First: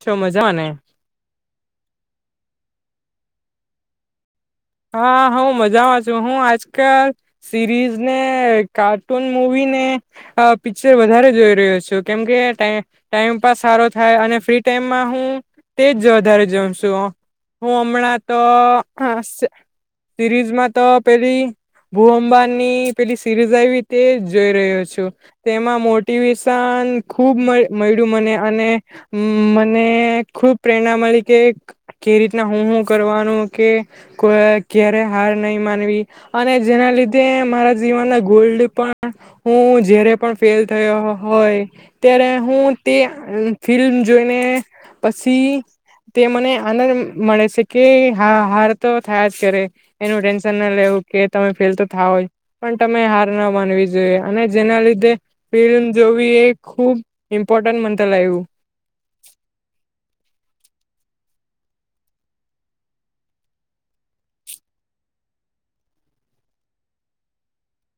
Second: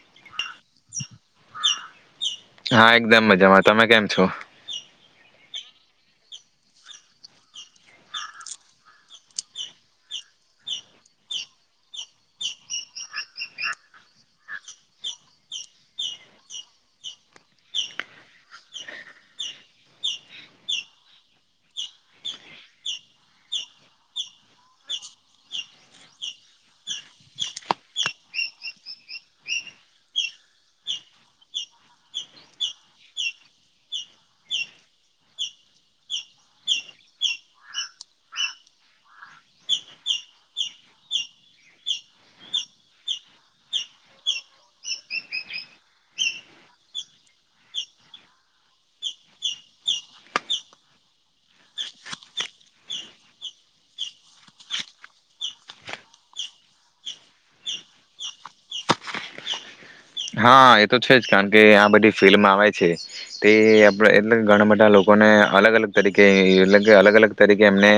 છો મજામા ને? હા એકદમ મજામાં, તમે કેમ છો? હા હુ મજામાં છું. હું આજકાલ સિરીઝને, કાર્ટૂન મુવીને, અ પિક્ચર વધારે જોઈ રહ્યો છું. કેમકે ટાઈ ટાઈમપાસ સારો થાય અને ફ્રી ટાઈમમાં હું તેજ વધારે જોઉ શું હું હમણાં તો સિરીઝમાં તો પેલી ભૂઅંબાની પેલી સિરીઝ આયવી તે જોઈ રહ્યો છું. તેમાં મોટિવેશન ખુબ મય મળ્યું મને અને મને ખુબ પ્રેરણા મળી કે કે રીતના હું હું કરવાનું કે ક્યારે હાર નહી માનવી અને જેના લીધે મારા જીવનના ગોલ્ડ પણ હું જ્યારે પણ ફેલ થયો હોય ત્યારે હું તે ફિલ્મ જોઈને પછી તે મને આનંદ મળે છે કે હા હાર તો થયા જ કરે એનું ટેન્શન ના લેવું કે તમે ફેલ તો થા હોય પણ તમે હાર ના માનવી જોઈએ અને જેના લીધે ફિલ્મ જોવી એ ખૂબ ઇમ્પોર્ટન્ટ મથલ આયવુ. હા એ તો છે જ કારણ કે આ બધી ફિલ્મ આવે છે તે આપડે એટલે ઘણા બધા લોકોને અલગ અલગ તરીકે એ કે અલગ અલગ તરીકે એમને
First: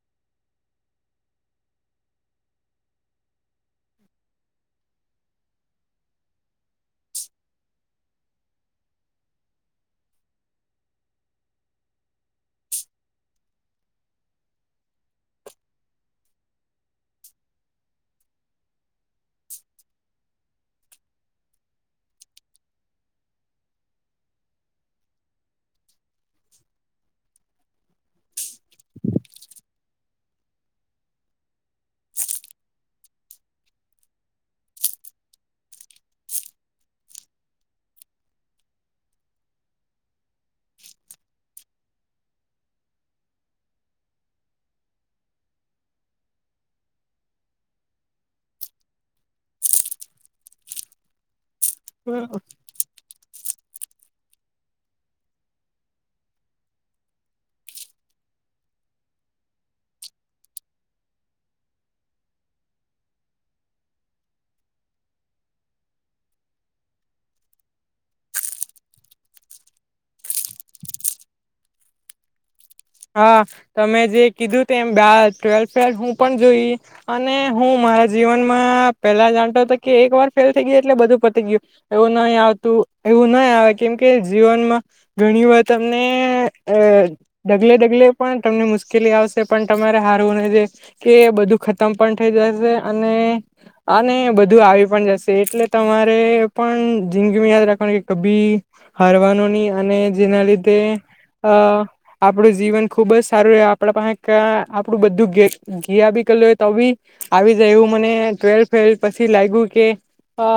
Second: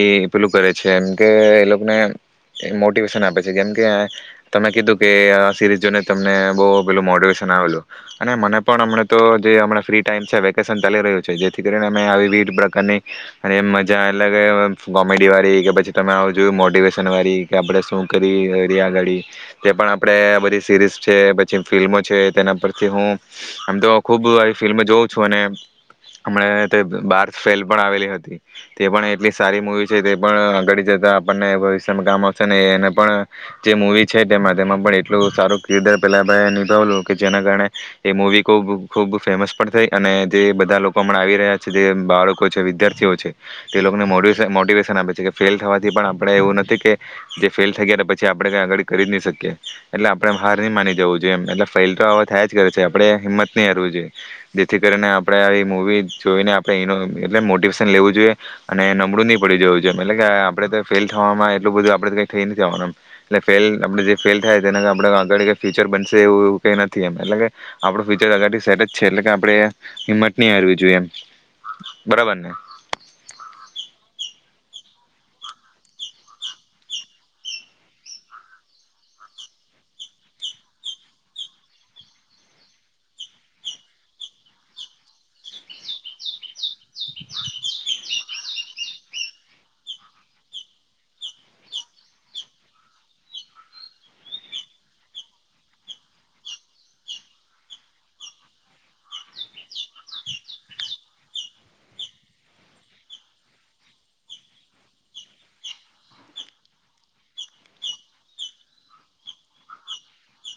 એ પેલું કરે છે એમ કે એ લોકોને મોટિવેશન આપે છે કેમકે તમે કીધું કે આ સિરીઝ જોને તમને બો પેલું મોટેશન આવેલું અને મને પણ હમણા તો જે ફ્રી ટાઈમ છે વેકેશન ચાલી રહ્યું છે જેથી કરીને આ વિવિધ પ્રકારની અને મજા એ કોમેડી વાળી કે પછી ત આવું જોયું મોટિવેશન વાળી કે આપણેે શું કરી અગાડી જે પણ આપે બધી સીરીઝ છે. જે ફિલ્મો છે તેના પરથી હું આમ તો ખુબ ફિલ્મ જોઉં છું અને હમણાં તે બારસ ફેલ પણ આવેલી હતી તે પણ એટલી સારી મુવી છે તે પણ આગળ જતા આપણને ભવિષ્યમાં કામ આવશે ને એને પણ જે મુવી છે. તેમાં તેમાં પણ એટલું સારું કિરદાર પેલા. નિભાવલું કે જેના કારણે એ મુવી ખૂબ ખૂબ ફેમસ પણ થઈ અને જે બધા લોકો આવી રહ્યા છે જે બાળકો છે વિદ્યાર્થીઓ છે તે લોકોને મો મોટિવેશન આપે છે કે ફેલ થવાથી પણ આપડે એવું નથી કે જે ફેલ થઈ ગ પછી આપડણે ક આગળ કરી જ નહી શકીએ એટલે આપણે હાર નહી માની જવું જેમ એલેફ ફેલ તો હવે થયા જ કરે છે એમ. આપણે હિંમત નહી હરવું જોઈએ જેથી કરીને આપણે આવી મૂવી જોઈને આપણે એટલે મોટિવેશન લેવું જોઈએ અને નબળું નહી પડી જવું જોઈએ એટલે કે આપણેે ફેલ થવામાં એટલું બધું આપડે કંઈ થઈ નથી થવાનું એટલે ફેલ આપણેે જે ફેલ થાય તે આપણે આગળ ફ્યુચર બન એવું એવું કઈ નથી એમ એટલે કે આપડુ ફ્યુચરથી સેટ જ છે એટલે કે આપણે હિંમત નહી હારવી જોઈએ એમ બરાબર ને હા તમે જે કીધું તે એમ ટ્વેલ્થ ફેલ હું પણ જોઈ અને હું મારા જીવનમાં પેલા જાણતો હતો કે એક વાર ફેલ થઈ ગયા એટલે બધું પતી ગયું એવું નહી આવતું એવું નહી આવે કેમકે જીવનમાં ઘણી વાર તમને અ ઢગલે ડગલે પણ તમને મુશ્કેલી આવશે પણ તમારે હારવું ન કે બધું ખતમ પણ થઈ જશે અને અને બધું આવી પણ જશે. એટલે તમારે પણ જિદગી યાદ રાખવાનું કે કભી હારવાનું નહી અને જેના લીધે અ આપણું જીવન ખુબ જ સારું રહે આપણા પાસે આપણું બધું ગયા બી કરલું હોય તો બી આવી જાયું મને ટ્વેલથ ફેલ પછી લાગ્યું કે અ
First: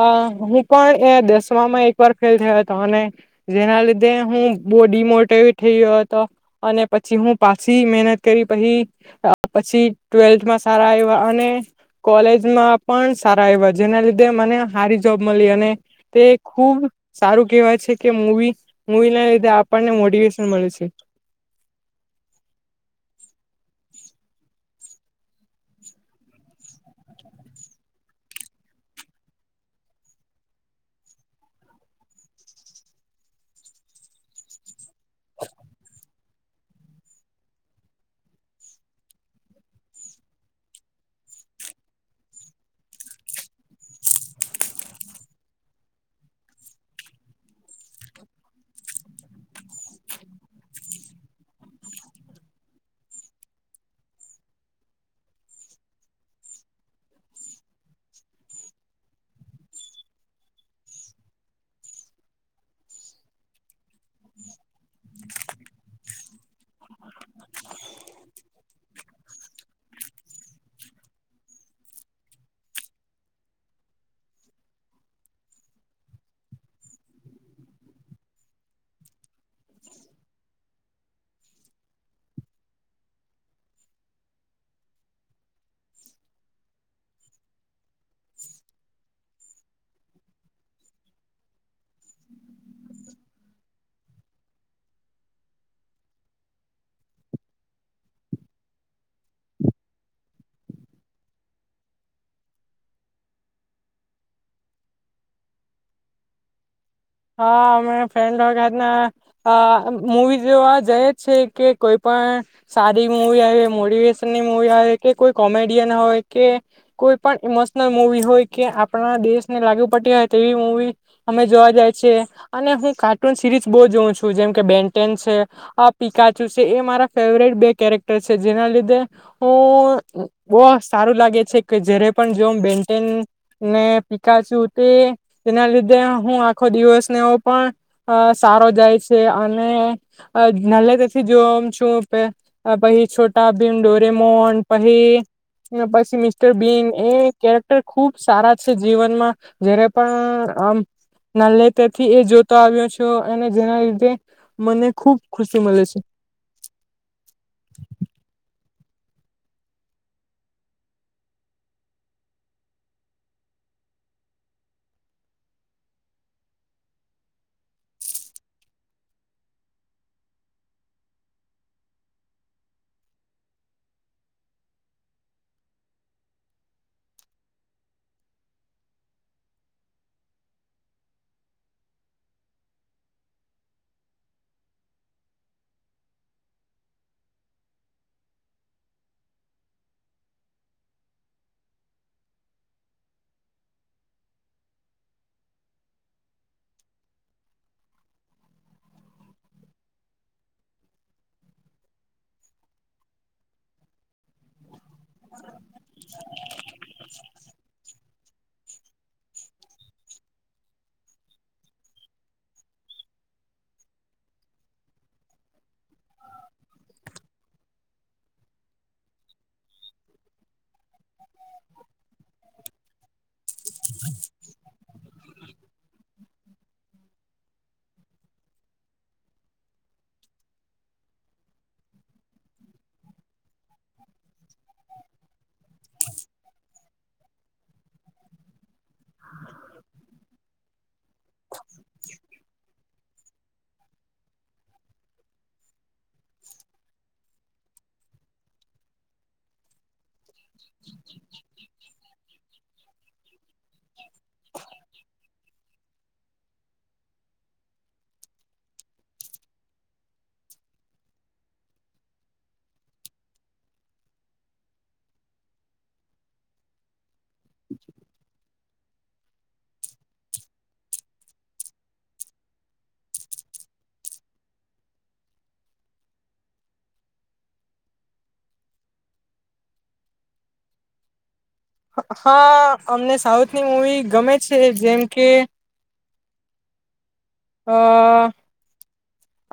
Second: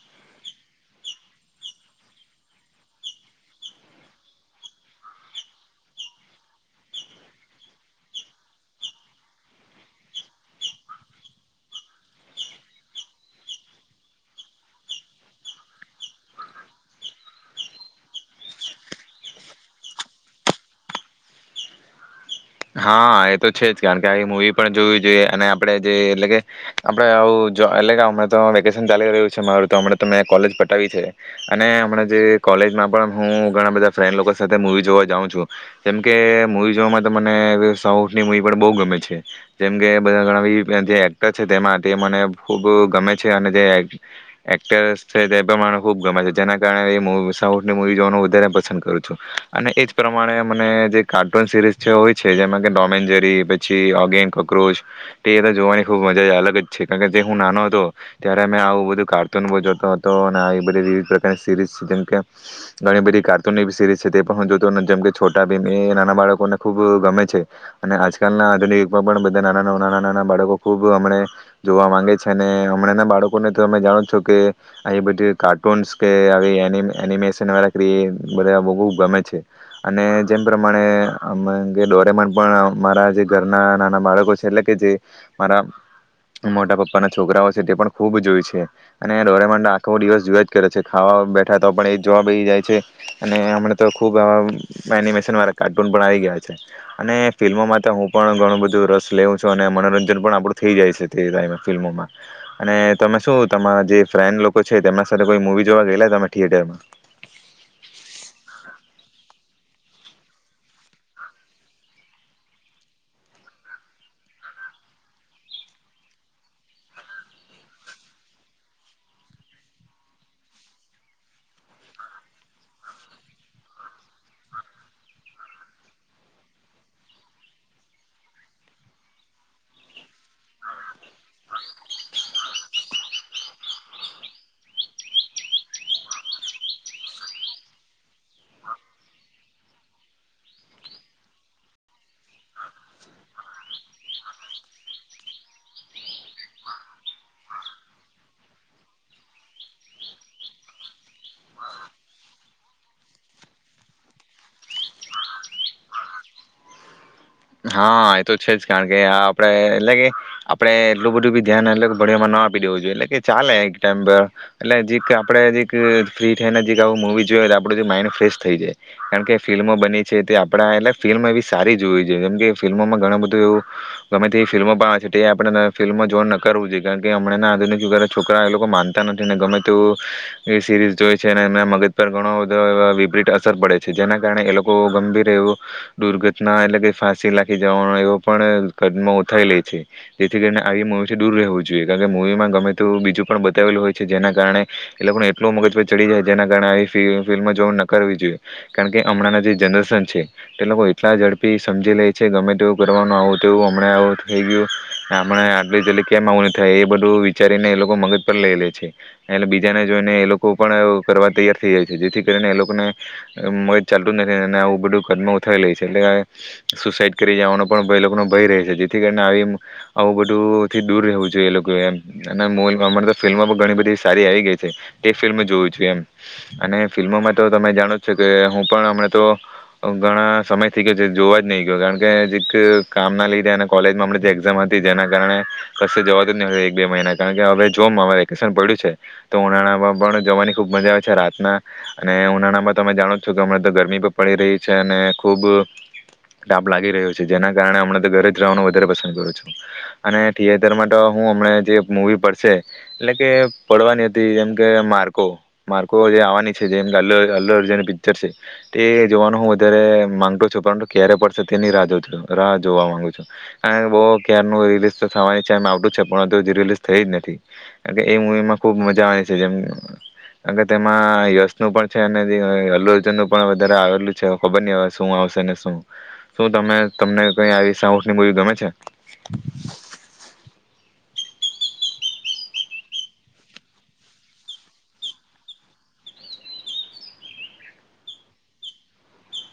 હું પણ એ દસમામાં એક વાર ફેલ થયો હતો અને જેના લીધે હું બવડીમોટીવ થઈ ગયો હતો અને પછી હું પાછી મહેનત કરી પછી પછી ટ્વેલ્થમાં સારા આયવા અને કોલેજમાં પણ સારા આવ્યા જેના લીધે મને હારી જોબ મળી અને તે ખુબ સારું કેહેવાય છે કે મુવી મવી ના લીધે આપણને મોટિવેશન મળે છે. હા એ તો છે જ કારણ કે આવી મુવી પણ જોવી જોઈએ અને આપડે જે એટલે કે આપડે આવું જ એટલે કે હમણા તો વેકેશન ચાલી રહ્યું છે મારું તો હમણા તો મેં કોલેજ પટાવી છે અને હમણા જે કોલેજમાં પણ હું ઘણા બધા ફ્રેન્ડ લોકો સાથે મૂવી જોવા જાઉં છું જેમકે મૂવી જોવામાં તમા ને એવી સાઉથની મૂવી પણ બહુ ગમે છે જેમ કે બધા ઘણા પૈકી જે એક્ટર છે તેમાં તે મને ખૂબ ગમે છે અને જે એક્ટર્સ છે તે તો મને ખુબ ગમે છે જેના કારણે સાઉથની મૂવી જોવાનું વધારે પસંદ કરું છું અને એજ પ્રમાણે મને જે કાર્ટૂન સિરીઝ. જે હોય છે જેમાં કે ટોમેનજરી પછી ઓગી એન્ડ કોક્રોચ તે તો જોવાની ખૂબ મજા અલગ જ છે કારણ કે જે હું નાનો હતો ત્યારે મે આવું બધું કાર્ટૂન બવ જોતો હતો અને આવી બધી વિવિધ પ્રકારની સિરીઝ છે જેમકે ઘણી બધી કાર્ટૂનની સીરીઝ છે તે પણ હું જોતો જેમકે છોટા ભીમે નાના બાળકોના ખૂબ ગમે છે અને આજકાલના આધુનિક યુગમાં પણ બધા નાના નાના નાના બાળકો ખૂબ હમણાં જોવા મામાંગે છે અને હમણાંનાં બાળકોને તો તમે જાણો જ છો કે આવી બધી કાર્ટૂન્સ કે આવી એનિ એનિમેશનવાળા ક્રિ એ બધા ખૂબ ગમે છે અને જેમ પ્રમાણે. આમ ડોરેમડ પણ મારા જે ઘરના નાના બાળકો છે એટલે કે જે મારા મોટા પપ્પાના છોકરાઓ છે તે પણ ખુબ જોય છે અને ડોરેમોન આખો દિવસ જોયા જ કરે છે ખાવા બેઠા તો પણ એ જોવા બેસી જાય છે અને હમના તો ખુબ આ એનિમેશન વાળ કાર પણ આવી ગયા છે અને ફિલ્મોમાં હું પણ ઘણું બધું રસ લેઉ છું અને મનોરંજન પણ આપડું થઈ જાય છે તે [unintelligible] ફિલ્મોમાં અને તમે શું તમારા જે ફ્રેન્ડ લોકો છે તેમના સાથે કોઈ મુવી જોવા ગયેલા તમે થિયેટરમાં. હા અમે ફ્રેન્ડ લોકાના અ મૂવી જોવા જઈએ છે કે કોઈ પણ સાદી મુવી આવે મોટિવેશનની મુવી આવે કે કોઈ કોમેડિયન હોય કે કોઈ પણ ઈમોશનલ મુવી હોય કે આપણા દેશને લાગુ પડતી હોય તેવી મુવી અમે જોવા જાય છે અને હું કાર્ટૂન સિરીઝ બહુ જોઉં છું જેમકે બેનટેેન છે આ પિકાચુ છે એ મારા ફેવરેટ બે કેરેક્ટર છે જેના લીધે હું. બઉ સારું લાગે છે કે જયારે પણ જોઉ બેનટેન ને પિકાચું તે તેના લીધે હું આ આખો દિવસનેવ પણ સારો જાય છે અને [unintelligible] જોવ છું પછી છોટા ભીન ડોરેમોન પસી પછી મિસ્ટર બીન એ કેરેક્ટર ખુબ સારા છે જીવનમાં જયારે પણ આમ. [unintelligible] થી એ જોતો આવ્યો છૂ અને જેના લીધે મને ખુબ ખુશી મળે છે. હા એ તો છે જ. કારણ કે આ આપણેે એટલે કે આપડે એટલું બધું બી ધ્યાન એટલે ભણમાં ના આપી દેવું જોઈએ એટલે કે ચાલે એક ટાઈમ પર એટલે જે આપણેે જે ફ્રી થઈને જે આવ મુવી જોયએ તો આપણું જે માઈન્ડ ફ્રેશ થઈ જાય કારણ કે ફિલ્મો બની છે તે આપણા એટલે ફિલ્મ એવી સારી જોવીએ. જોઇએ એમ જે ફિલ્મોમાં ઘણું બધું એવું ગમે તે ફિલ્મો પા છે આપ ફિલ્મો જોઈ ન કરવું જોઈએ કારણ કે હમણાં આધુનિક યુગ ના છોકરા એ લોકો માનતા નથી ને ગમે તેવું સિરીઝ જોય છે એમના મગજ પર ઘણો બધો વિપરીત અસર પડે છે જેના કારણે એ લોકો ગંભીર એવું દુર્ઘટના એટલે કે. ફાંસી લાગી જવાનો એવો પણ કદમ ઉઠાવી લે છે જેથી કરીને આવી મૂવીથી દૂર રહેવું જોઈએ કારણ કે મૂવીમાં ગમે તે બીજું પણ બતાવેલું હોય છે જેના કારણે એ લોકોને એટલું મગજ પર ચડી જાય જેના કારણે આવી ફિલ્મ જોઈન ન કરવી જોઈએ કારણ કે હમણાંના જે જનરેશન છે તે લોકો એટલા ઝડપી. સમજી લે છે કે ગમે તેવું કરવાનું આવું તેવું હમણાં આવું થઈ ગયું. હમણા આટલી જલ્દી કેમ એવું નહી થાય એ બધું. વિચારીને એ લોકો મગજ પર લઈ લે છે એટલે બીજાને જોઈને એ લોકો પણ કરવા તૈયાર થઈ જાય છે જેથી કરીને એ લોકોને મગજ ચાલતું જ નથી અને આવું બધું કદમો ઉઠાવી લે છે એટલે. સુસાઈડ કરી જવાનો પણ લોકોનો ભય રહે છે જેથી કરીને આવી આવું બધુંથી દૂર રહેવું જોઈએ એ લોકો એમ અને અમારે તો ફિલ્મો પણ ઘણી બધી સારી આવી ગઈ છે તે ફિલ્મ જોવું જોઈએ એમ અને ફિલ્મોમાં તો તમે જાણો જ છો કે હું પણ હમણા તો ઘણા સમય થી. જોવા જ નહી ગયો કારણ કે જે કામ ના લીધે અને કોલેજમાં જે એક્ઝામ હતી જેના કારણે કશે જવાત જ નહી એક બે મહિના કારણ કે હવે જો મારે વેકેશન પડ્યું છે તો ઉનાળામાં પણ જવાની ખુબ મજા આવે છે રાતના અને ઉનાળામાં તમે જાણો જ છો કે હમણા તો ગરમી પણ પડી રહી છે અને ખુબ. ટાપ લાગી રહ્યો છે જેના કારણે હમણાં તો ઘરે જ રેવાનું વધારે પસંદ કરું છું. અને થિયેટર માટે તો હું હમને જે મુવી પડશે એટલે કે પડવાની હતી એમ કે માર્કો માર્કો એ આવાની છે જેમ [unintelligible] પિક્ચર છે તે જોવાનું હું વધારે માંગતો છું પરંતુ ક્યારે પડશે તેની રાહ જો [inaudible] રાહ જોવા માંગુ છું અને બહુ ક્ય્યારનું રિલીઝ તો થવાની છે આમ આવતું જ છે પણ હજી રિલીઝ થઈ જ ન હતી કેમકે એ મુવી માં ખુબ મજા આવે જે એમ અગર તેમાં યશ નું પણ છે અને તે અલ્લુજન નું પણ વધારે આવેલું છે ખબર નહી હવે શું આવશે ને શું શું તમે તમને કઈ આવી સાઉસની મુવી ગમે છે? હા અમને સાઉથની મૂવી ગમે છે. જેમ કે અ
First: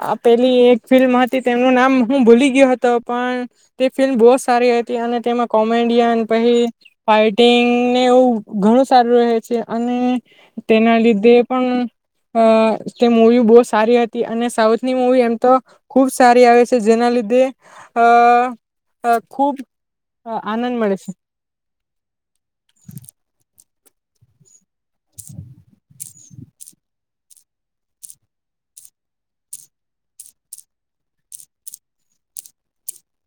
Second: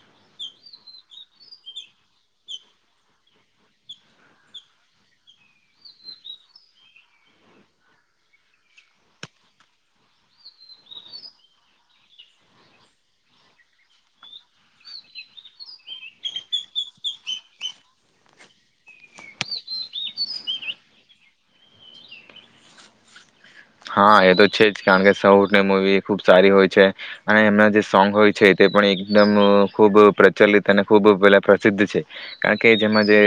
આ પેલી એક ફિલ્મ હતી તેમનું નામ હું ભૂલી ગયો હતો પણ તે ફિલ્મ બહુ સારી હતી અને તેમાં કોમેડિયન પછી ફાઇટિંગ ને એવું ઘણું સારું રહે છે અને તેના લીધે પણ અ તે મૂવી બહુ સારી હતી અને સાઉથની મૂવી એમ તો ખૂબ સારી આવે છે. જેના લીધે એ અ ખૂબ આનંદ મળે છે. હા એ તો છે જ કારણ કે સૌની મૂવી ખુબ સારી હોય છે. અને એમનાં જે સોંગ હોય છે તે પણ એકદમ ખૂબ પ્રચલિત અને ખૂબ પહેલાં પ્રસિદ્ધ છે કારણ કે જેમાં જે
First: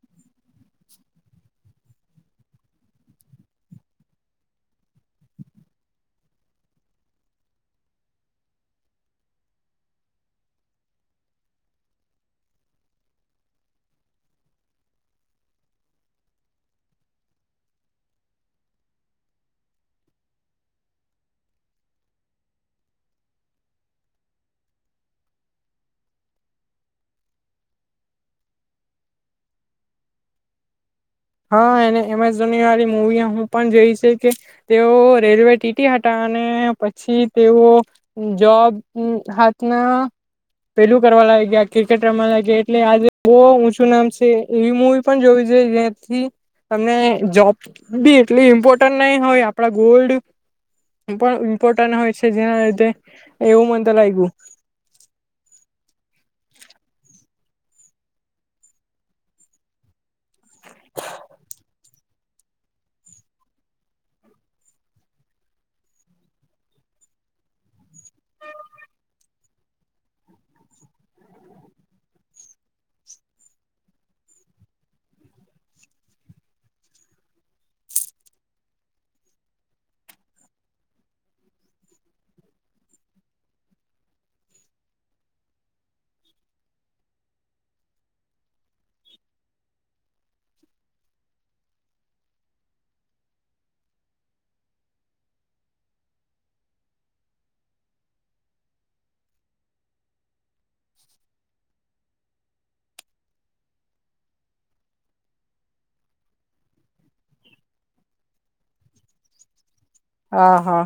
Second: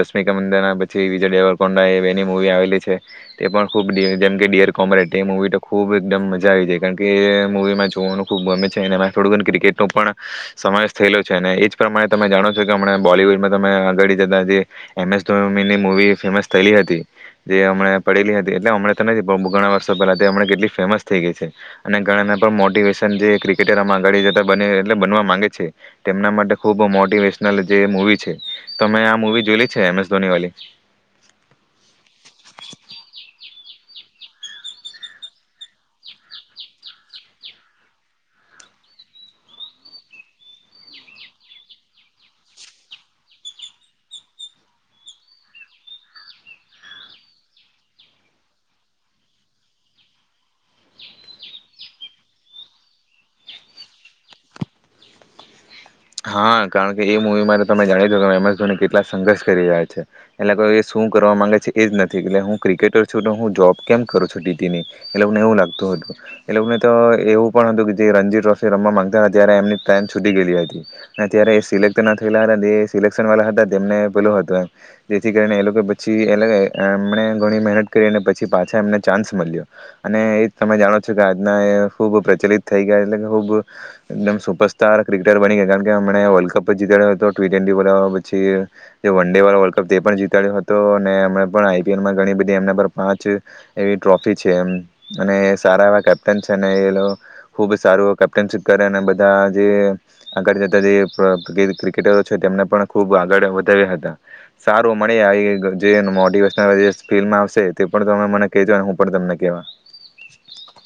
રશ્મિકા મંદના પછી વિજય ડેવરકોંડા એ એની મૂવી આવેલી છે તે પણ ખૂબ જેમકે ડિયર કોમેડ એ મવી તો ખૂબ એકદમ મજા આવી જાય કારણ કે એ મુવીમાં જોવાનું ખૂબ ગમે છે અને થોડું ક્રિકેટનો પણ સમાવેશ થયેલો છે અને એ જ પ્રમાણે તમે જાણો છો કે હમ બોલીવૂડમાં તમે અગાડી જતા જે એમ એસ ધોની મુ વી ફેમસ થયેલી હતી જે હમણા પડેલી હતી એટલે હમણા તો નથી પણ મુ ઘણા વર્ષો પહેલા હમણા કેટલી ફેમસ થઈ ગઈ છે અને ઘણાના પણ મોટિવેશન જે ક્રિકેટરમાં આગળ જતા બને એટલે બનવા માંગે છે તેમના માટે ખૂબ મોટિવેશનલ જે મુવી છે. તોમે આ મુવી જોઈલી છે એમ એસ ધોની વાલી? હા એને એમેઝોની વાળી મવી હું પણ જોઈ છે કે તેઓ રેલવે ટીટી હતા અને પછી તેઓ જોબ હાથના પેલું કરવા લાયગા ક્રિકેટ રમવા લાગ એટલે આજે ઊંચું નામ છે એવી મુવી પણ જોવી જોય તી તમને જોબ બી એટલી ઇમ્પોર્ટન્ટ નહી હોય આપડા ગોલ્ડ પણ ઇમ્પોર્ટન્ટ હોય છે જેના લીધે એવું મન તો લાગ્યું. હા કારણ કે એ મૂવીમાંરે તમે જાણી દો કે એમએસ ધોની કેટલા સંઘર્ષ કરી રહ્યા છે એટલે એ શું કરવા મામાંગે છે એ જ નથી એટલે હું ક્રિકેટર છું તો હું જોબ કેમ કરું છું ટીટીની એટ લોકોને એવું લાગતું હતું એ લોકોને તો એવું પણ હતું કે જે રણજી ટ્રોફી રમવા માંગતા હતા ત્યારે એમની ટ્રેન છૂટી ગયેલી હતી. ત્યારે એ સિલેક્ટ ના થયેલા હતા. જે સિલેક્શન વાલા હતા એને પેલો હતો એમ જેથી કરીને એ લોકો પછી એમને ઘણી મહેનત કરી પછી પાછા એમને ચાન્સ મળ્યો અને એ તમે જાણો છો કે આજના એ ખૂબ પ્રચલિત થઈ ગયા એટલે ખુબમ સુપરસ્ટાર ક્રિકેટર બની ગયા. એમણે વલ્ડ કપ જીતાડ્યો હતો ટી ટવે પછી વન ડે વલ્ડ કપ પણ જીતાડ્યો હતો અને હમ પણ આઈપીએલમાં ઘણી બધી એમના પર પાંચ એવી ટ્રોફી છે એમ અને સારા એવા કેપ્ટન છે એ ખુબ સારું કેપ્ટનશીપ કરે અને બધા જે આગળ જે ક્રિકેટરો છે તેમને પણ ખૂબ આગળ વધાવ્યા હતા સારો મળે [unintelligible] જે એનું મોટીવેશન ફિલ્માં આવશે તે પણ ત મને કેહેજો હું પણ તને કેવા હા હા.